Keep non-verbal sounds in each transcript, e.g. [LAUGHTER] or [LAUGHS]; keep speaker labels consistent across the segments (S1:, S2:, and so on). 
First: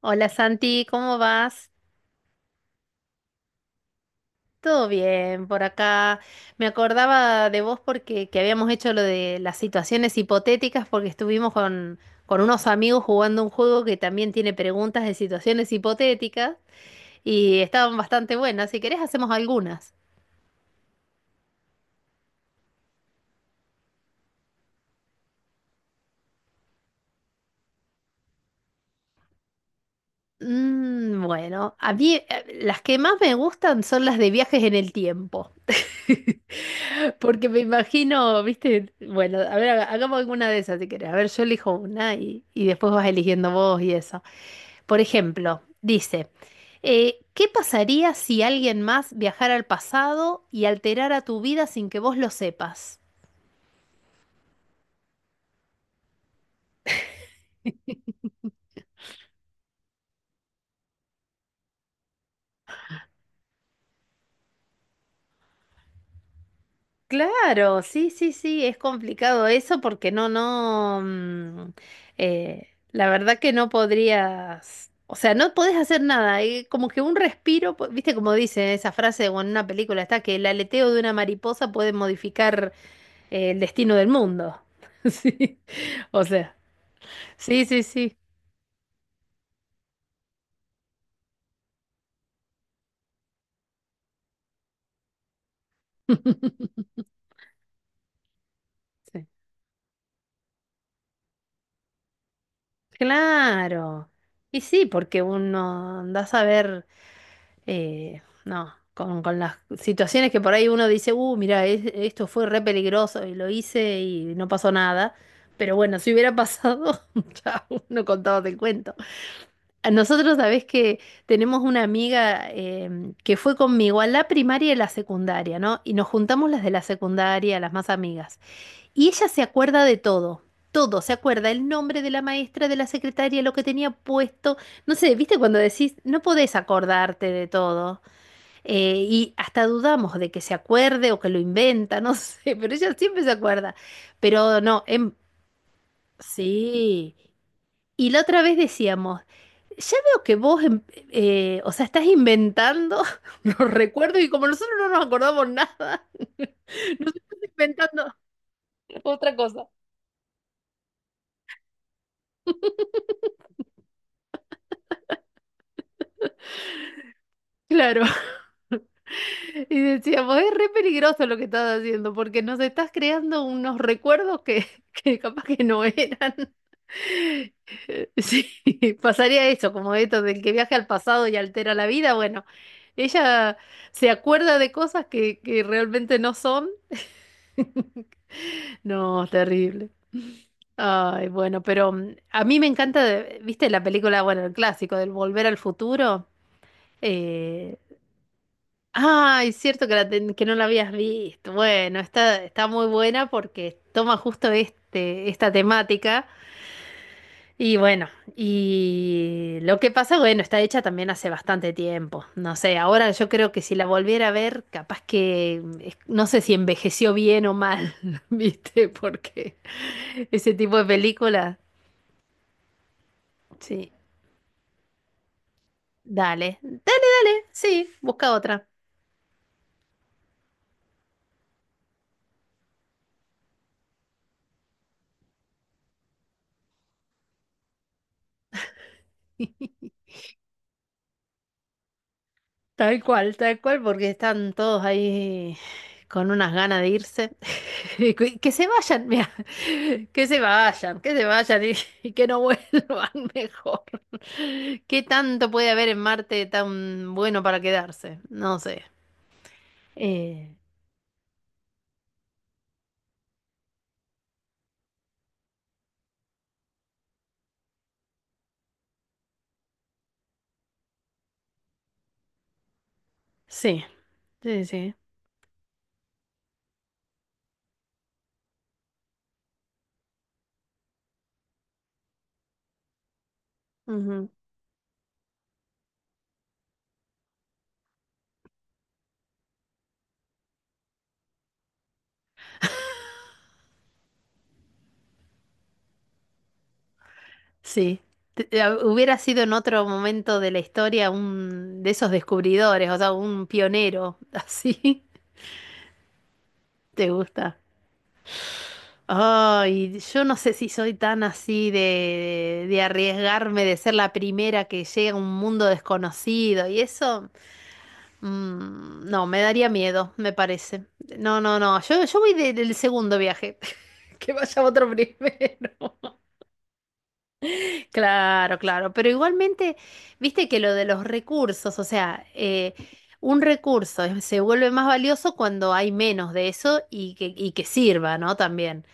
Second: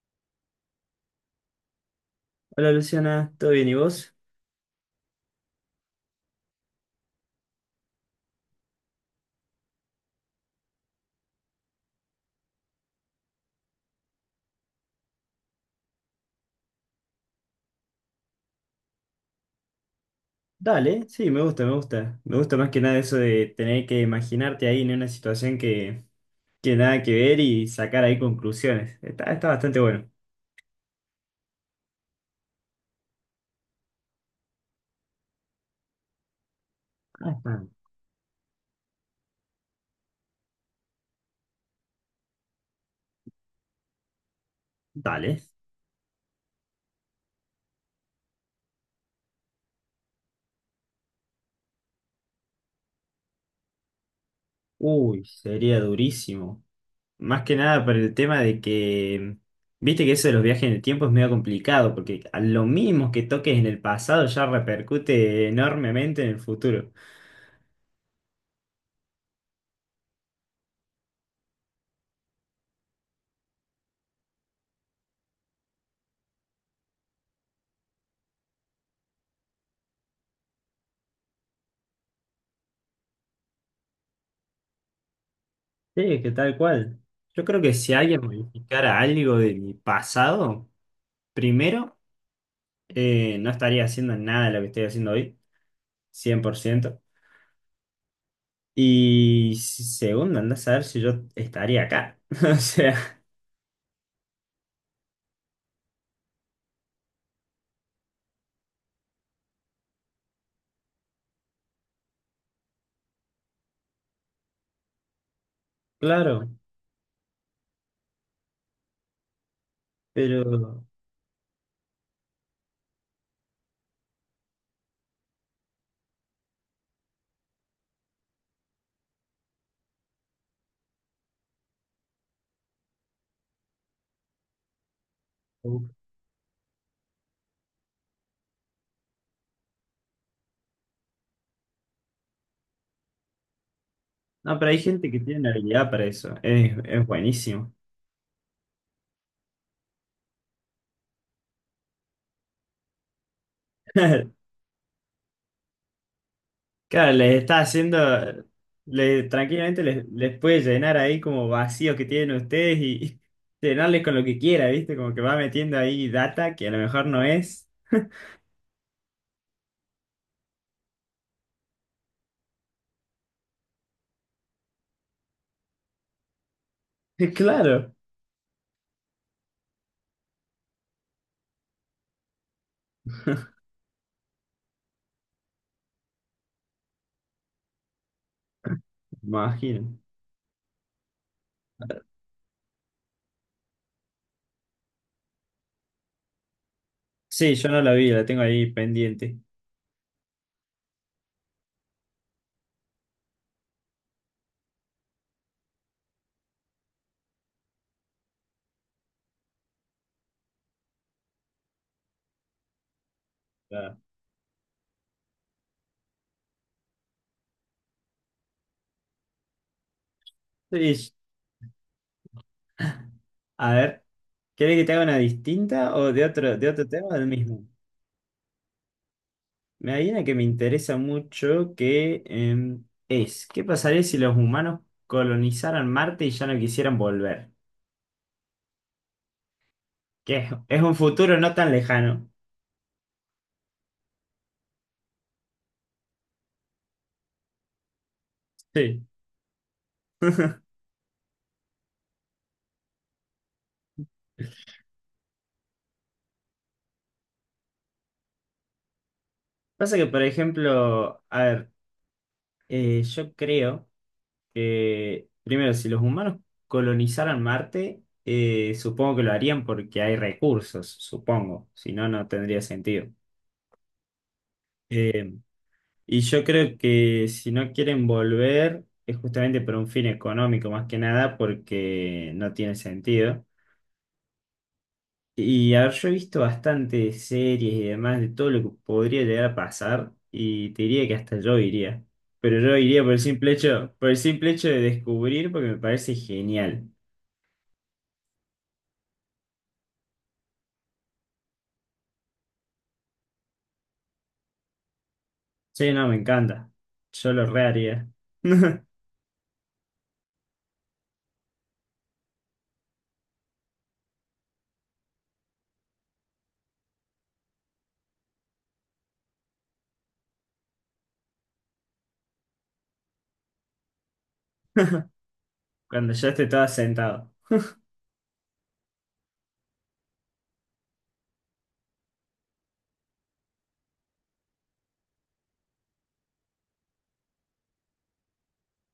S1: Hola Santi, ¿cómo vas?
S2: Hola Luciana, ¿todo bien y vos?
S1: Todo bien por acá. Me acordaba de vos porque que habíamos hecho lo de las situaciones hipotéticas porque estuvimos con unos amigos jugando un juego que también tiene preguntas de situaciones hipotéticas y estaban bastante buenas. Si querés hacemos algunas.
S2: Dale, sí, me gusta, me gusta. Me gusta más que nada eso de tener que imaginarte ahí en una situación que tiene nada que ver y sacar ahí conclusiones. Está bastante bueno.
S1: Bueno, a mí las que más me gustan son las de viajes en el tiempo. [LAUGHS]
S2: Ah,
S1: Porque me
S2: está.
S1: imagino, viste, bueno, a ver, hagamos alguna de esas si querés. A ver, yo elijo una y después vas eligiendo vos y eso. Por
S2: Dale.
S1: ejemplo, dice, ¿qué pasaría si alguien más viajara al pasado y alterara tu vida sin que vos lo sepas?
S2: Uy, sería durísimo. Más que nada por el tema de que, viste que eso de los viajes en el tiempo es medio complicado, porque a lo mismo que toques en el pasado ya repercute enormemente en el futuro.
S1: Claro, sí, sí, sí, es complicado eso porque no, no, la verdad que no podrías, o sea, no podés hacer nada, como que un respiro, viste como dice esa frase o en una película está que el aleteo de una mariposa puede modificar el destino del mundo. [LAUGHS] Sí,
S2: Sí,
S1: o
S2: que
S1: sea,
S2: tal cual. Yo creo
S1: sí,
S2: que
S1: sí,
S2: si
S1: sí.
S2: alguien modificara algo de mi pasado... Primero, no estaría haciendo nada de lo que estoy haciendo hoy, cien por
S1: [LAUGHS]
S2: ciento
S1: Sí.
S2: Y segundo, andás a ver si yo estaría acá. [LAUGHS] O sea,
S1: Claro. Y sí, porque uno anda a ver. No, con las situaciones que por ahí uno dice, mira, esto fue re peligroso y lo hice y no pasó nada. Pero bueno, si hubiera
S2: claro,
S1: pasado, [LAUGHS] ya uno contaba el cuento. A nosotros, sabés
S2: pero...
S1: que tenemos una amiga que fue conmigo a la primaria y la secundaria, ¿no? Y nos juntamos las de la secundaria, las más amigas. Y ella se acuerda de todo. Todo, se acuerda el nombre de la maestra, de la secretaria, lo que tenía puesto. No sé, ¿viste cuando
S2: uf.
S1: decís, no podés acordarte de todo? Y hasta dudamos de que se acuerde o que lo inventa, no [LAUGHS] sé, pero ella siempre se acuerda.
S2: No,
S1: Pero
S2: pero hay
S1: no,
S2: gente que tiene habilidad para eso. Es
S1: sí.
S2: buenísimo.
S1: Y la otra vez decíamos, ya veo que vos, o sea, estás inventando [LAUGHS] los recuerdos y como
S2: [LAUGHS]
S1: nosotros no nos acordamos nada, [LAUGHS]
S2: Claro,
S1: nos
S2: les
S1: estás
S2: está haciendo...
S1: inventando otra cosa.
S2: tranquilamente les puede llenar ahí como vacíos que tienen ustedes y [LAUGHS] y llenarles con lo que quiera, ¿viste? Como que va metiendo ahí data que a lo mejor no es.
S1: Claro. [LAUGHS] Y decíamos, es re peligroso lo que estás haciendo porque nos estás creando unos recuerdos [LAUGHS] que capaz que no eran.
S2: [LAUGHS] Claro,
S1: Sí, [LAUGHS] pasaría eso, como esto del que viaja al pasado y altera la vida. Bueno, ella se acuerda de cosas que realmente no son. [LAUGHS] No, terrible.
S2: imagino.
S1: Ay, bueno, pero a mí me encanta, ¿viste la película, bueno, el clásico del Volver al Futuro?
S2: Sí, yo
S1: Eh,
S2: no la vi, la tengo ahí pendiente.
S1: ah, es cierto que, que no la habías visto. Bueno, está muy buena porque toma justo esta temática. Y bueno, y lo que pasa, bueno, está hecha también hace bastante tiempo. No sé, ahora yo creo que si la
S2: Ah.
S1: volviera a ver, capaz que no sé si envejeció bien o mal, [LAUGHS] ¿viste? Porque ese tipo de
S2: Sí,
S1: película,
S2: a
S1: sí.
S2: ver, ¿querés que te haga una distinta o de otro,
S1: Dale,
S2: de otro tema o del
S1: dale,
S2: mismo?
S1: sí, busca otra.
S2: Me hay una que me interesa mucho que es, ¿qué pasaría si los humanos colonizaran Marte y ya no quisieran volver?
S1: [LAUGHS]
S2: Que es un futuro no tan lejano.
S1: Tal cual, porque están todos ahí con unas ganas de irse. [LAUGHS] Que se
S2: Sí.
S1: vayan, mira, [LAUGHS] que se vayan y, [LAUGHS] y que no vuelvan [LAUGHS] mejor. ¿Qué tanto puede haber en Marte tan bueno para quedarse? No sé.
S2: Pasa que, por
S1: Eh,
S2: ejemplo, a ver, yo creo... que, primero, si los humanos colonizaran Marte, supongo que lo harían porque hay recursos, supongo, si no, no tendría sentido.
S1: sí, sí, sí.
S2: Eh, y yo creo que si no quieren volver, es justamente por un fin económico más que nada, porque no tiene sentido.
S1: Ujú.
S2: Y a ver, yo he visto bastantes series y demás de todo lo que podría llegar a pasar, y te diría que hasta yo iría. Pero yo iría por el simple hecho, por el simple hecho de descubrir, porque me parece genial.
S1: Sí. Hubiera sido en otro momento de la historia un de esos descubridores, o sea, un pionero. [LAUGHS] Así,
S2: Sí, no, me encanta.
S1: ¿te
S2: Yo lo
S1: gusta?
S2: reharía. [LAUGHS]
S1: Ay, yo no sé si soy tan así de arriesgarme, de ser la primera que llega a un mundo desconocido y eso, no, me daría miedo, me parece. No, no, no, yo voy del segundo viaje, [LAUGHS] que vaya otro primero.
S2: Cuando
S1: [LAUGHS]
S2: ya esté todo sentado.
S1: Claro, claro, pero igualmente, viste que lo de los recursos, o sea, un recurso se vuelve más valioso cuando hay menos de eso y que sirva, ¿no? También.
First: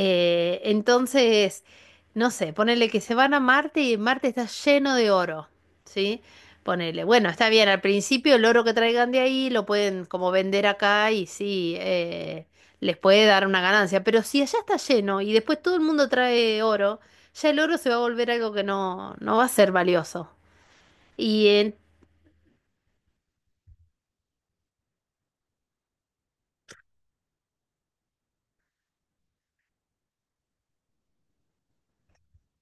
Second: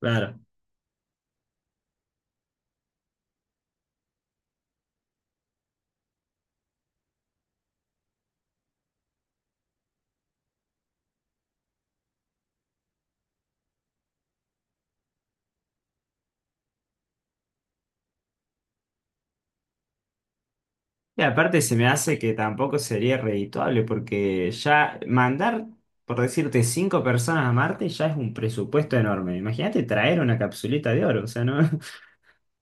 S2: Claro.
S1: entonces, no sé, ponele que se van a Marte y Marte está lleno de oro, ¿sí? Ponele, bueno, está bien, al principio el oro que traigan de ahí lo pueden como vender acá y sí, les puede dar una ganancia, pero si allá está lleno y después todo el mundo trae oro, ya el oro se va a volver algo que no va a ser valioso.
S2: Y
S1: Y
S2: aparte se me hace que tampoco sería redituable porque ya mandar, por decirte, cinco personas a Marte ya es un presupuesto enorme. Imagínate traer una capsulita de oro, o sea, ¿no? [LAUGHS]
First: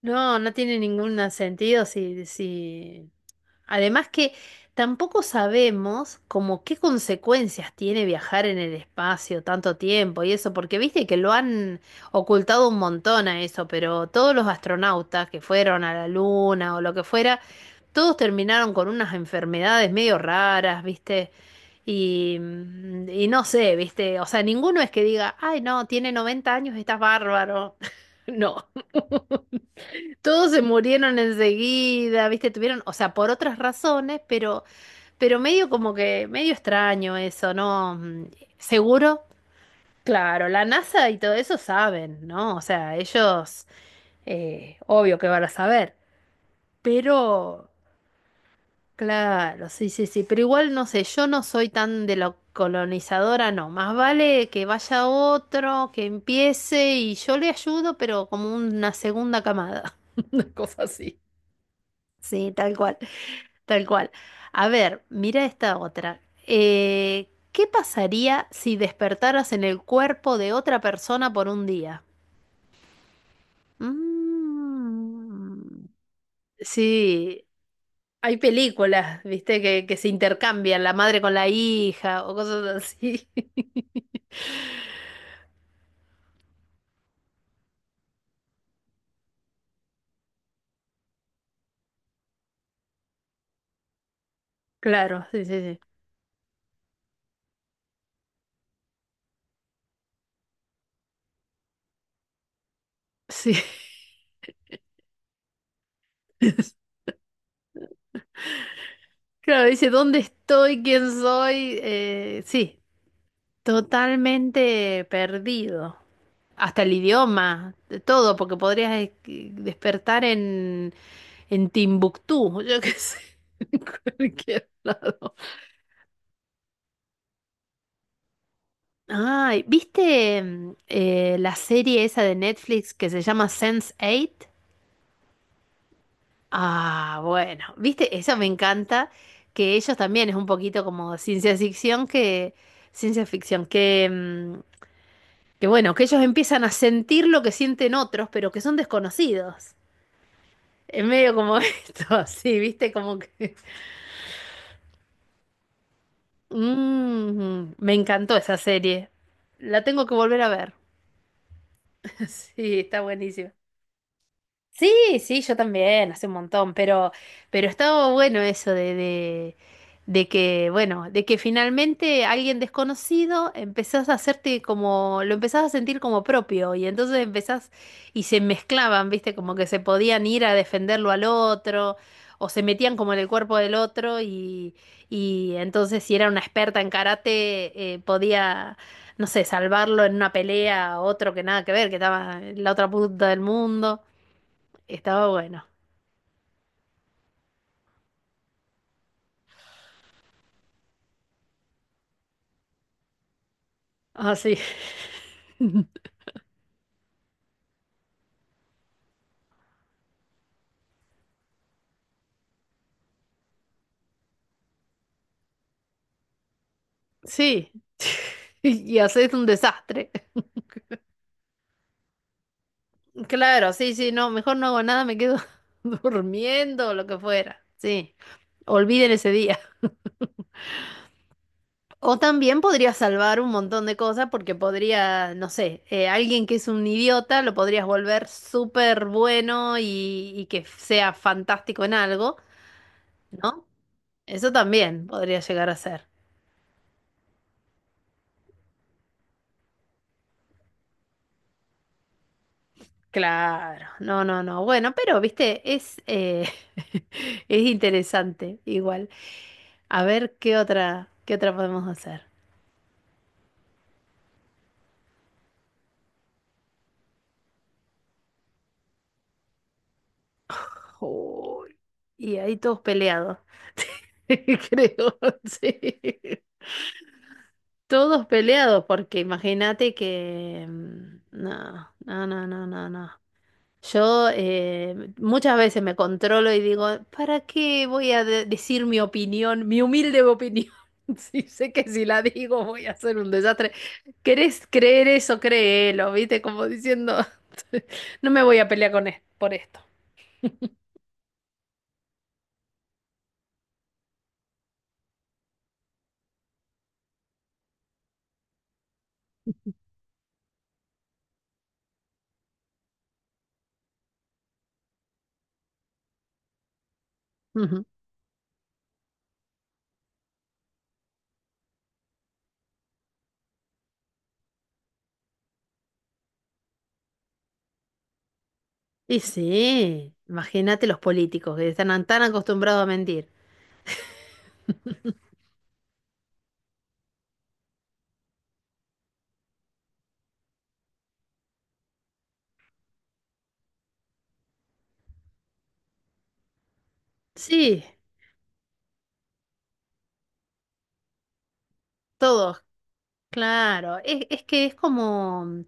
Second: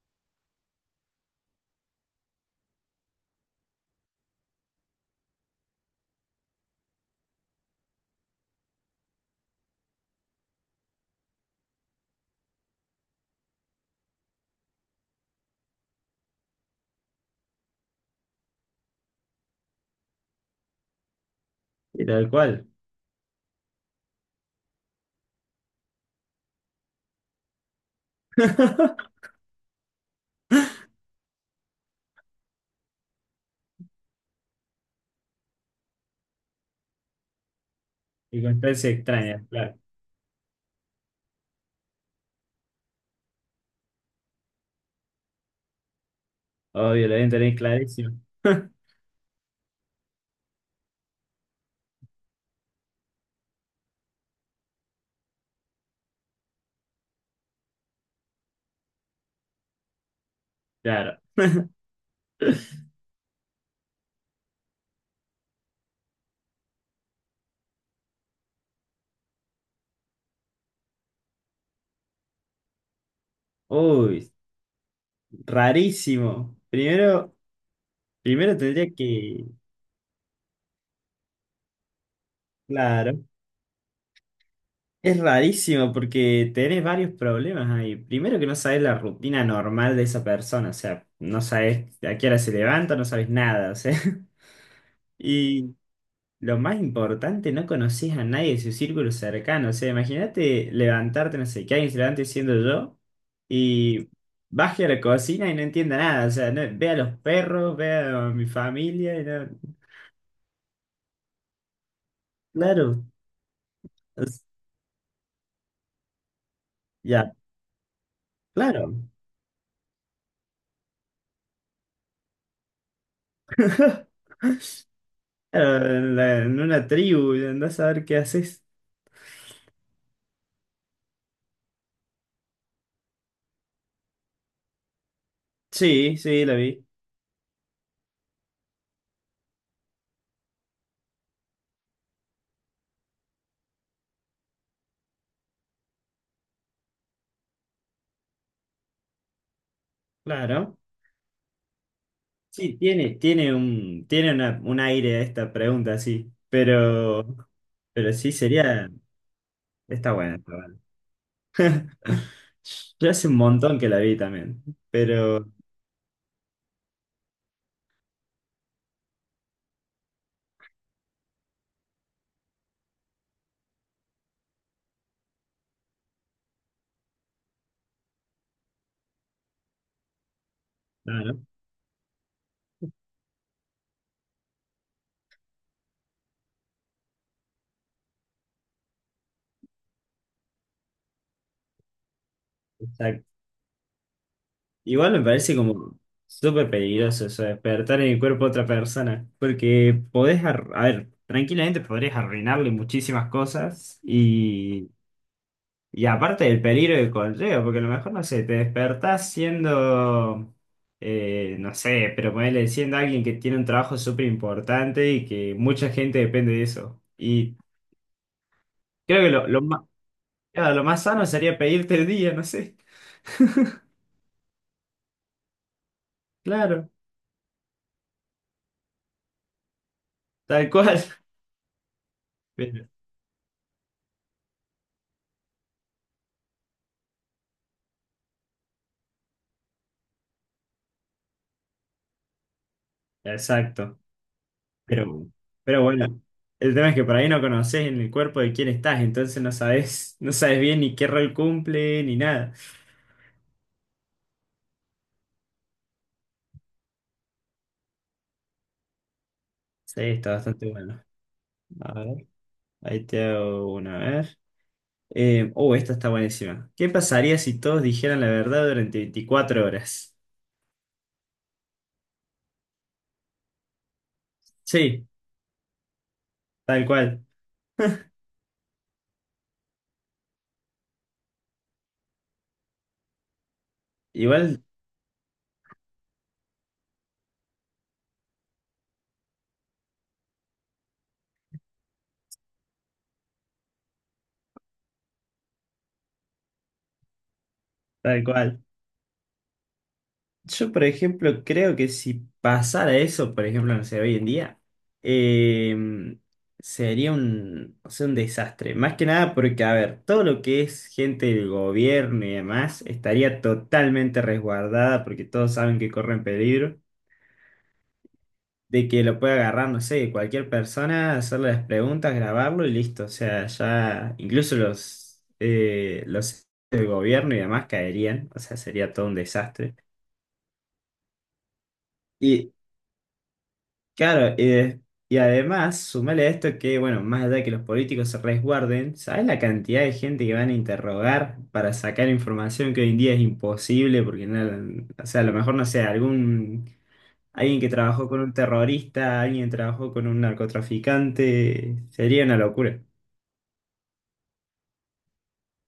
S1: no, no tiene ningún sentido si. Además que tampoco sabemos como qué consecuencias tiene viajar en el espacio tanto tiempo y eso, porque viste que lo han ocultado un montón a eso, pero todos los astronautas que fueron a la Luna o lo que fuera, todos terminaron con unas enfermedades medio raras, viste,
S2: Y tal
S1: y,
S2: cual.
S1: mm, y no sé, viste, o sea, ninguno es que diga, ay no, tiene 90 años, estás bárbaro. [LAUGHS] No.
S2: [LAUGHS]
S1: Todos se murieron enseguida, ¿viste? Tuvieron, o sea, por otras razones, pero medio como que, medio extraño eso, ¿no?
S2: Y circunstancias
S1: Seguro,
S2: extrañas, claro.
S1: claro, la NASA y todo eso saben, ¿no? O sea, ellos, obvio que van a saber,
S2: Obvio, lo deben tener
S1: pero,
S2: clarísimo. [LAUGHS]
S1: claro, sí, sí, sí, pero igual no sé, yo no soy tan de lo colonizadora, no, más vale que vaya otro, que empiece y yo le ayudo, pero como una segunda camada, [LAUGHS] una cosa
S2: Claro.
S1: así. Sí, tal cual. Tal cual. A ver, mira esta otra. ¿Qué pasaría si despertaras en el cuerpo de otra persona por un día?
S2: Uy,
S1: Mm,
S2: rarísimo. Primero,
S1: sí, hay
S2: primero tendría
S1: películas,
S2: que...
S1: viste, que se intercambian la madre con la hija o cosas
S2: Claro.
S1: así. [LAUGHS]
S2: Es rarísimo porque tenés varios problemas ahí. Primero que no sabes la rutina normal de esa persona, o sea, no sabes a qué hora se levanta, no sabes nada, o sea. [LAUGHS]
S1: Claro, sí,
S2: Y
S1: sí,
S2: lo más importante, no conocés a nadie de su círculo cercano, o sea, imagínate levantarte, no sé, que alguien se levante siendo yo
S1: sí. Sí.
S2: y baje a la cocina y no entienda nada, o sea, no, ve
S1: [LAUGHS]
S2: a los perros, ve a mi familia
S1: Claro, dice, ¿dónde estoy? ¿Quién soy? Sí,
S2: Claro, es-
S1: totalmente perdido. Hasta el
S2: ya,
S1: idioma, de todo, porque podrías
S2: claro.
S1: despertar en, Timbuktu, [LAUGHS] yo qué sé, [LAUGHS] en
S2: [LAUGHS]
S1: cualquier lado.
S2: Claro, en una tribu, y andás a ver qué haces.
S1: Ay, ¿viste la serie esa de Netflix que se llama Sense8?
S2: Sí, sí, la vi.
S1: Ah, bueno, ¿viste? Eso me encanta, que ellos también es un poquito como ciencia ficción, que bueno, que ellos empiezan a sentir lo que sienten otros, pero que son desconocidos.
S2: Claro.
S1: Es medio como [LAUGHS] esto, así,
S2: Sí,
S1: viste,
S2: tiene,
S1: como
S2: tiene
S1: que.
S2: un aire a esta pregunta, sí. Pero,
S1: Me
S2: pero sí
S1: encantó esa
S2: sería.
S1: serie. La tengo
S2: Está
S1: que
S2: buena,
S1: volver a
S2: está
S1: ver.
S2: buena.
S1: [LAUGHS]
S2: [LAUGHS]
S1: Sí, está
S2: Yo hace un
S1: buenísima.
S2: montón que la vi también.
S1: Sí, sí,
S2: Pero,
S1: yo también, hace un montón, pero estaba bueno eso de que, bueno, de que finalmente alguien desconocido empezás a hacerte como, lo empezás a sentir como propio, y entonces empezás, y se mezclaban, viste, como que se podían ir a defenderlo al
S2: claro,
S1: otro, o se metían como en el cuerpo del otro, y entonces si era una experta en karate, podía no sé, salvarlo en una pelea a otro que nada que ver, que estaba en la otra
S2: exacto.
S1: punta del mundo.
S2: Igual me
S1: Estaba
S2: parece
S1: bueno.
S2: como súper peligroso eso, de despertar en el cuerpo de otra persona. Porque podés, a ver, tranquilamente podrías arruinarle muchísimas cosas.
S1: Así, [LAUGHS] sí.
S2: Y
S1: [LAUGHS]
S2: aparte del peligro que conlleva, porque a lo mejor, no sé, te despertás siendo, no sé, pero ponele siendo alguien que tiene un trabajo súper importante y que mucha gente depende de eso. Y
S1: Sí. Y
S2: creo que
S1: haces un
S2: lo, lo más,
S1: desastre.
S2: lo más sano sería pedirte el día, no sé.
S1: Claro, sí, sí, no, mejor no hago nada, me quedo [LAUGHS] durmiendo
S2: Claro,
S1: o lo que fuera. Sí. Olviden ese día.
S2: tal cual. [LAUGHS]
S1: O también
S2: Pero-
S1: podría salvar un montón de cosas porque podría, no sé, alguien que es un idiota lo podrías volver súper bueno y que sea fantástico en algo, ¿no?
S2: exacto.
S1: Eso también
S2: Pero,
S1: podría llegar a
S2: pero
S1: ser.
S2: bueno, el tema es que por ahí no conoces en el cuerpo de quién estás, entonces no sabes bien ni qué rol cumple ni nada.
S1: Claro, no, no, no. Bueno, pero, viste, [LAUGHS] es interesante igual.
S2: Sí,
S1: A
S2: está
S1: ver qué
S2: bastante bueno.
S1: otra, qué otra podemos hacer.
S2: Ahí te hago una vez. Oh, esta está buenísima. ¿Qué pasaría si todos dijeran la verdad durante 24 horas?
S1: Uy, y ahí todos peleados, [LAUGHS]
S2: Sí,
S1: creo, sí.
S2: tal cual.
S1: Todos peleados, porque imagínate que, mm, no, no, no, no, no, no. Yo
S2: Igual,
S1: muchas veces me controlo y digo, ¿para qué voy a decir mi opinión, mi humilde opinión? [LAUGHS] Si sé que si la digo voy a hacer un desastre. ¿Querés creer eso? Créelo, ¿viste? Como diciendo, [LAUGHS]
S2: tal
S1: no me voy
S2: cual.
S1: a pelear con por esto.
S2: Yo, por ejemplo, creo que si pasara eso, por ejemplo, no sé, hoy en día, eh, sería un, o sea, un desastre. Más que nada porque, a ver, todo lo que es gente del gobierno y demás estaría totalmente resguardada porque todos saben que corren peligro.
S1: Ujú.
S2: De que lo puede agarrar, no sé, cualquier persona, hacerle las preguntas, grabarlo y listo. O sea, ya incluso los del gobierno y demás caerían, o sea, sería todo un
S1: Y
S2: desastre.
S1: sí, imagínate los políticos que están tan
S2: Y
S1: acostumbrados a mentir.
S2: claro, y además, sumale a esto que, bueno, más allá de que los políticos se resguarden, ¿sabes la cantidad de gente que van a interrogar para sacar información que hoy en día es imposible? Porque, no, o sea, a lo mejor, no sé, algún. Alguien que
S1: Sí,
S2: trabajó con un terrorista, alguien que trabajó con un narcotraficante, sería una
S1: todos,
S2: locura.
S1: claro. Es que es como...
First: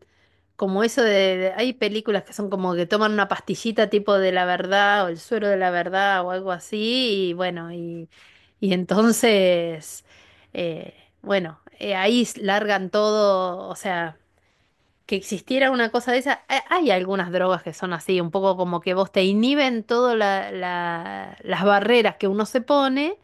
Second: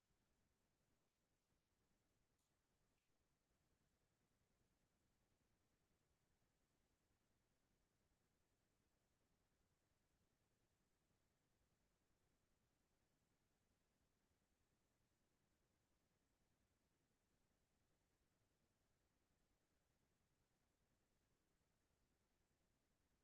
S1: como eso de, hay películas que son como que toman una pastillita tipo de la verdad o el suero de la verdad o algo así y bueno, y entonces, eh, bueno, ahí largan todo, o sea, que existiera una cosa de esa, hay algunas drogas que son así, un poco como que vos te inhiben todas las barreras que uno se pone.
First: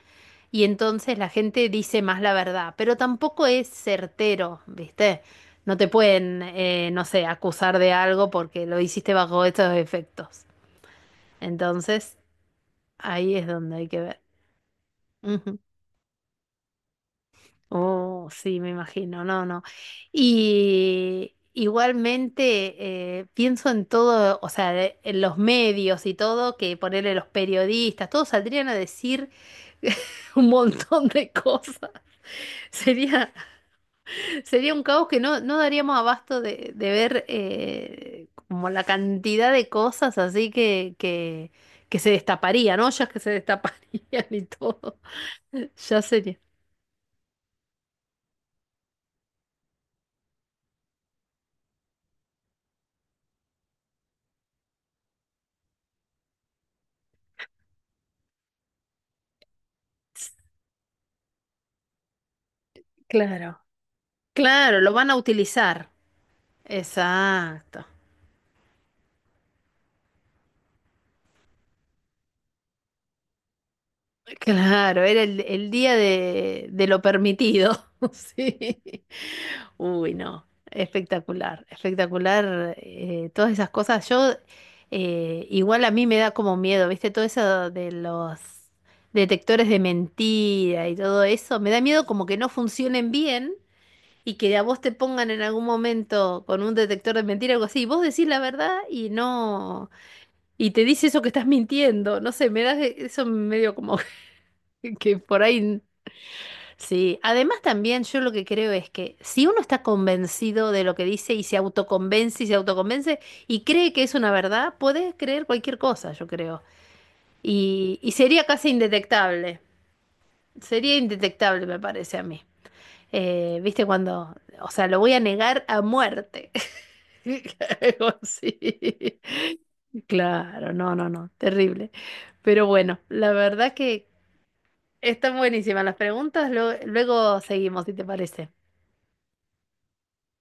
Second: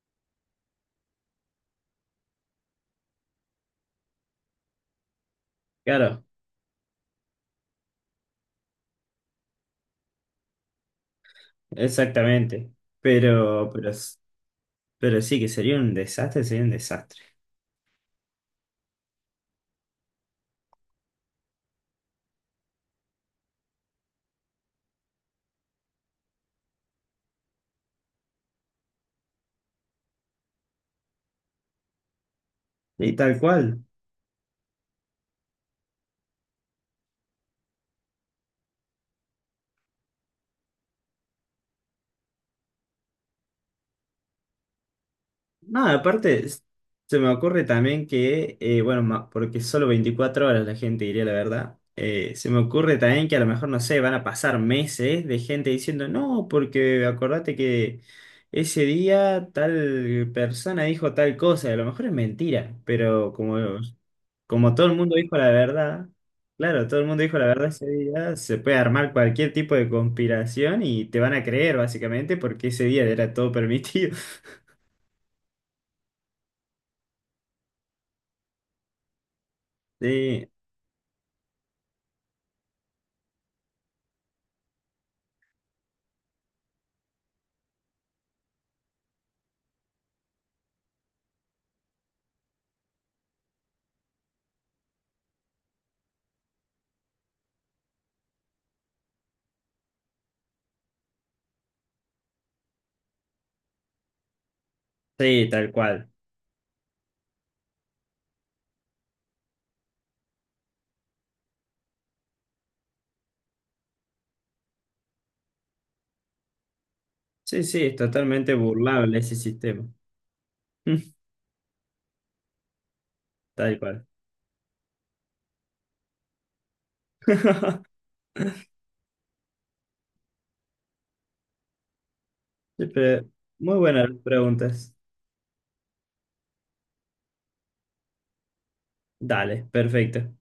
S1: Y entonces la gente dice más la verdad, pero tampoco es certero, ¿viste? No te
S2: Claro,
S1: pueden, no sé, acusar de algo porque lo hiciste bajo estos efectos. Entonces,
S2: exactamente.
S1: ahí es
S2: Pero,
S1: donde hay
S2: pero,
S1: que
S2: s-
S1: ver.
S2: pero sí, que
S1: Ujú.
S2: sería un desastre, sería un desastre.
S1: Oh, sí, me imagino, no, no. Y igualmente pienso en todo, o sea, en los medios y todo, que ponerle los periodistas, todos saldrían a decir [LAUGHS] un montón de cosas.
S2: Y
S1: Sería
S2: tal cual.
S1: sería un caos que no daríamos abasto de ver como la cantidad de cosas así que se destaparía, ¿no? Ya que se destaparían y todo. [LAUGHS]
S2: Nada,
S1: Ya sería.
S2: aparte, se me ocurre también que, bueno, porque solo 24 horas la gente diría la verdad, se me ocurre también que a lo mejor, no sé, van a pasar meses de gente diciendo, no, porque acordate que ese día tal persona dijo tal cosa, y a lo mejor es mentira, pero como,
S1: Claro.
S2: como
S1: Claro,
S2: todo
S1: lo
S2: el
S1: van
S2: mundo
S1: a
S2: dijo la
S1: utilizar.
S2: verdad, claro, todo el mundo dijo la verdad
S1: Exacto.
S2: ese día, se puede armar cualquier tipo de conspiración y te van a creer básicamente porque ese día era todo permitido. [LAUGHS]
S1: Claro, era el día de lo permitido. [LAUGHS] Sí. Uy, no.
S2: Sí.
S1: Espectacular, espectacular. Todas esas cosas. Yo, igual a mí me da como miedo, ¿viste? Todo eso de los detectores de mentira y todo eso. Me da miedo como que no funcionen bien y que a vos te pongan en algún momento con un detector de mentira o algo así. Y vos decís la verdad y no. Y te dice eso que estás mintiendo. No sé, me da eso medio como. [LAUGHS] Que por
S2: Sí, tal
S1: ahí,
S2: cual.
S1: sí. Además también yo lo que creo es que si uno está convencido de lo que dice y se autoconvence y se autoconvence y cree que es una verdad, puede creer cualquier cosa, yo creo.
S2: Sí, sí, es
S1: Y sería
S2: totalmente
S1: casi
S2: burlable ese
S1: indetectable.
S2: sistema.
S1: Sería
S2: [LAUGHS]
S1: indetectable, me parece a mí. Eh,
S2: Tal
S1: ¿viste
S2: cual.
S1: cuando, o sea, lo voy a negar a muerte? [LAUGHS]
S2: [LAUGHS]
S1: Algo así. Claro, no, no, no, terrible. Pero bueno,
S2: Pero
S1: la verdad
S2: muy
S1: que.
S2: buenas las preguntas.
S1: Están buenísimas las preguntas, luego seguimos, si te parece.
S2: Dale, perfecto.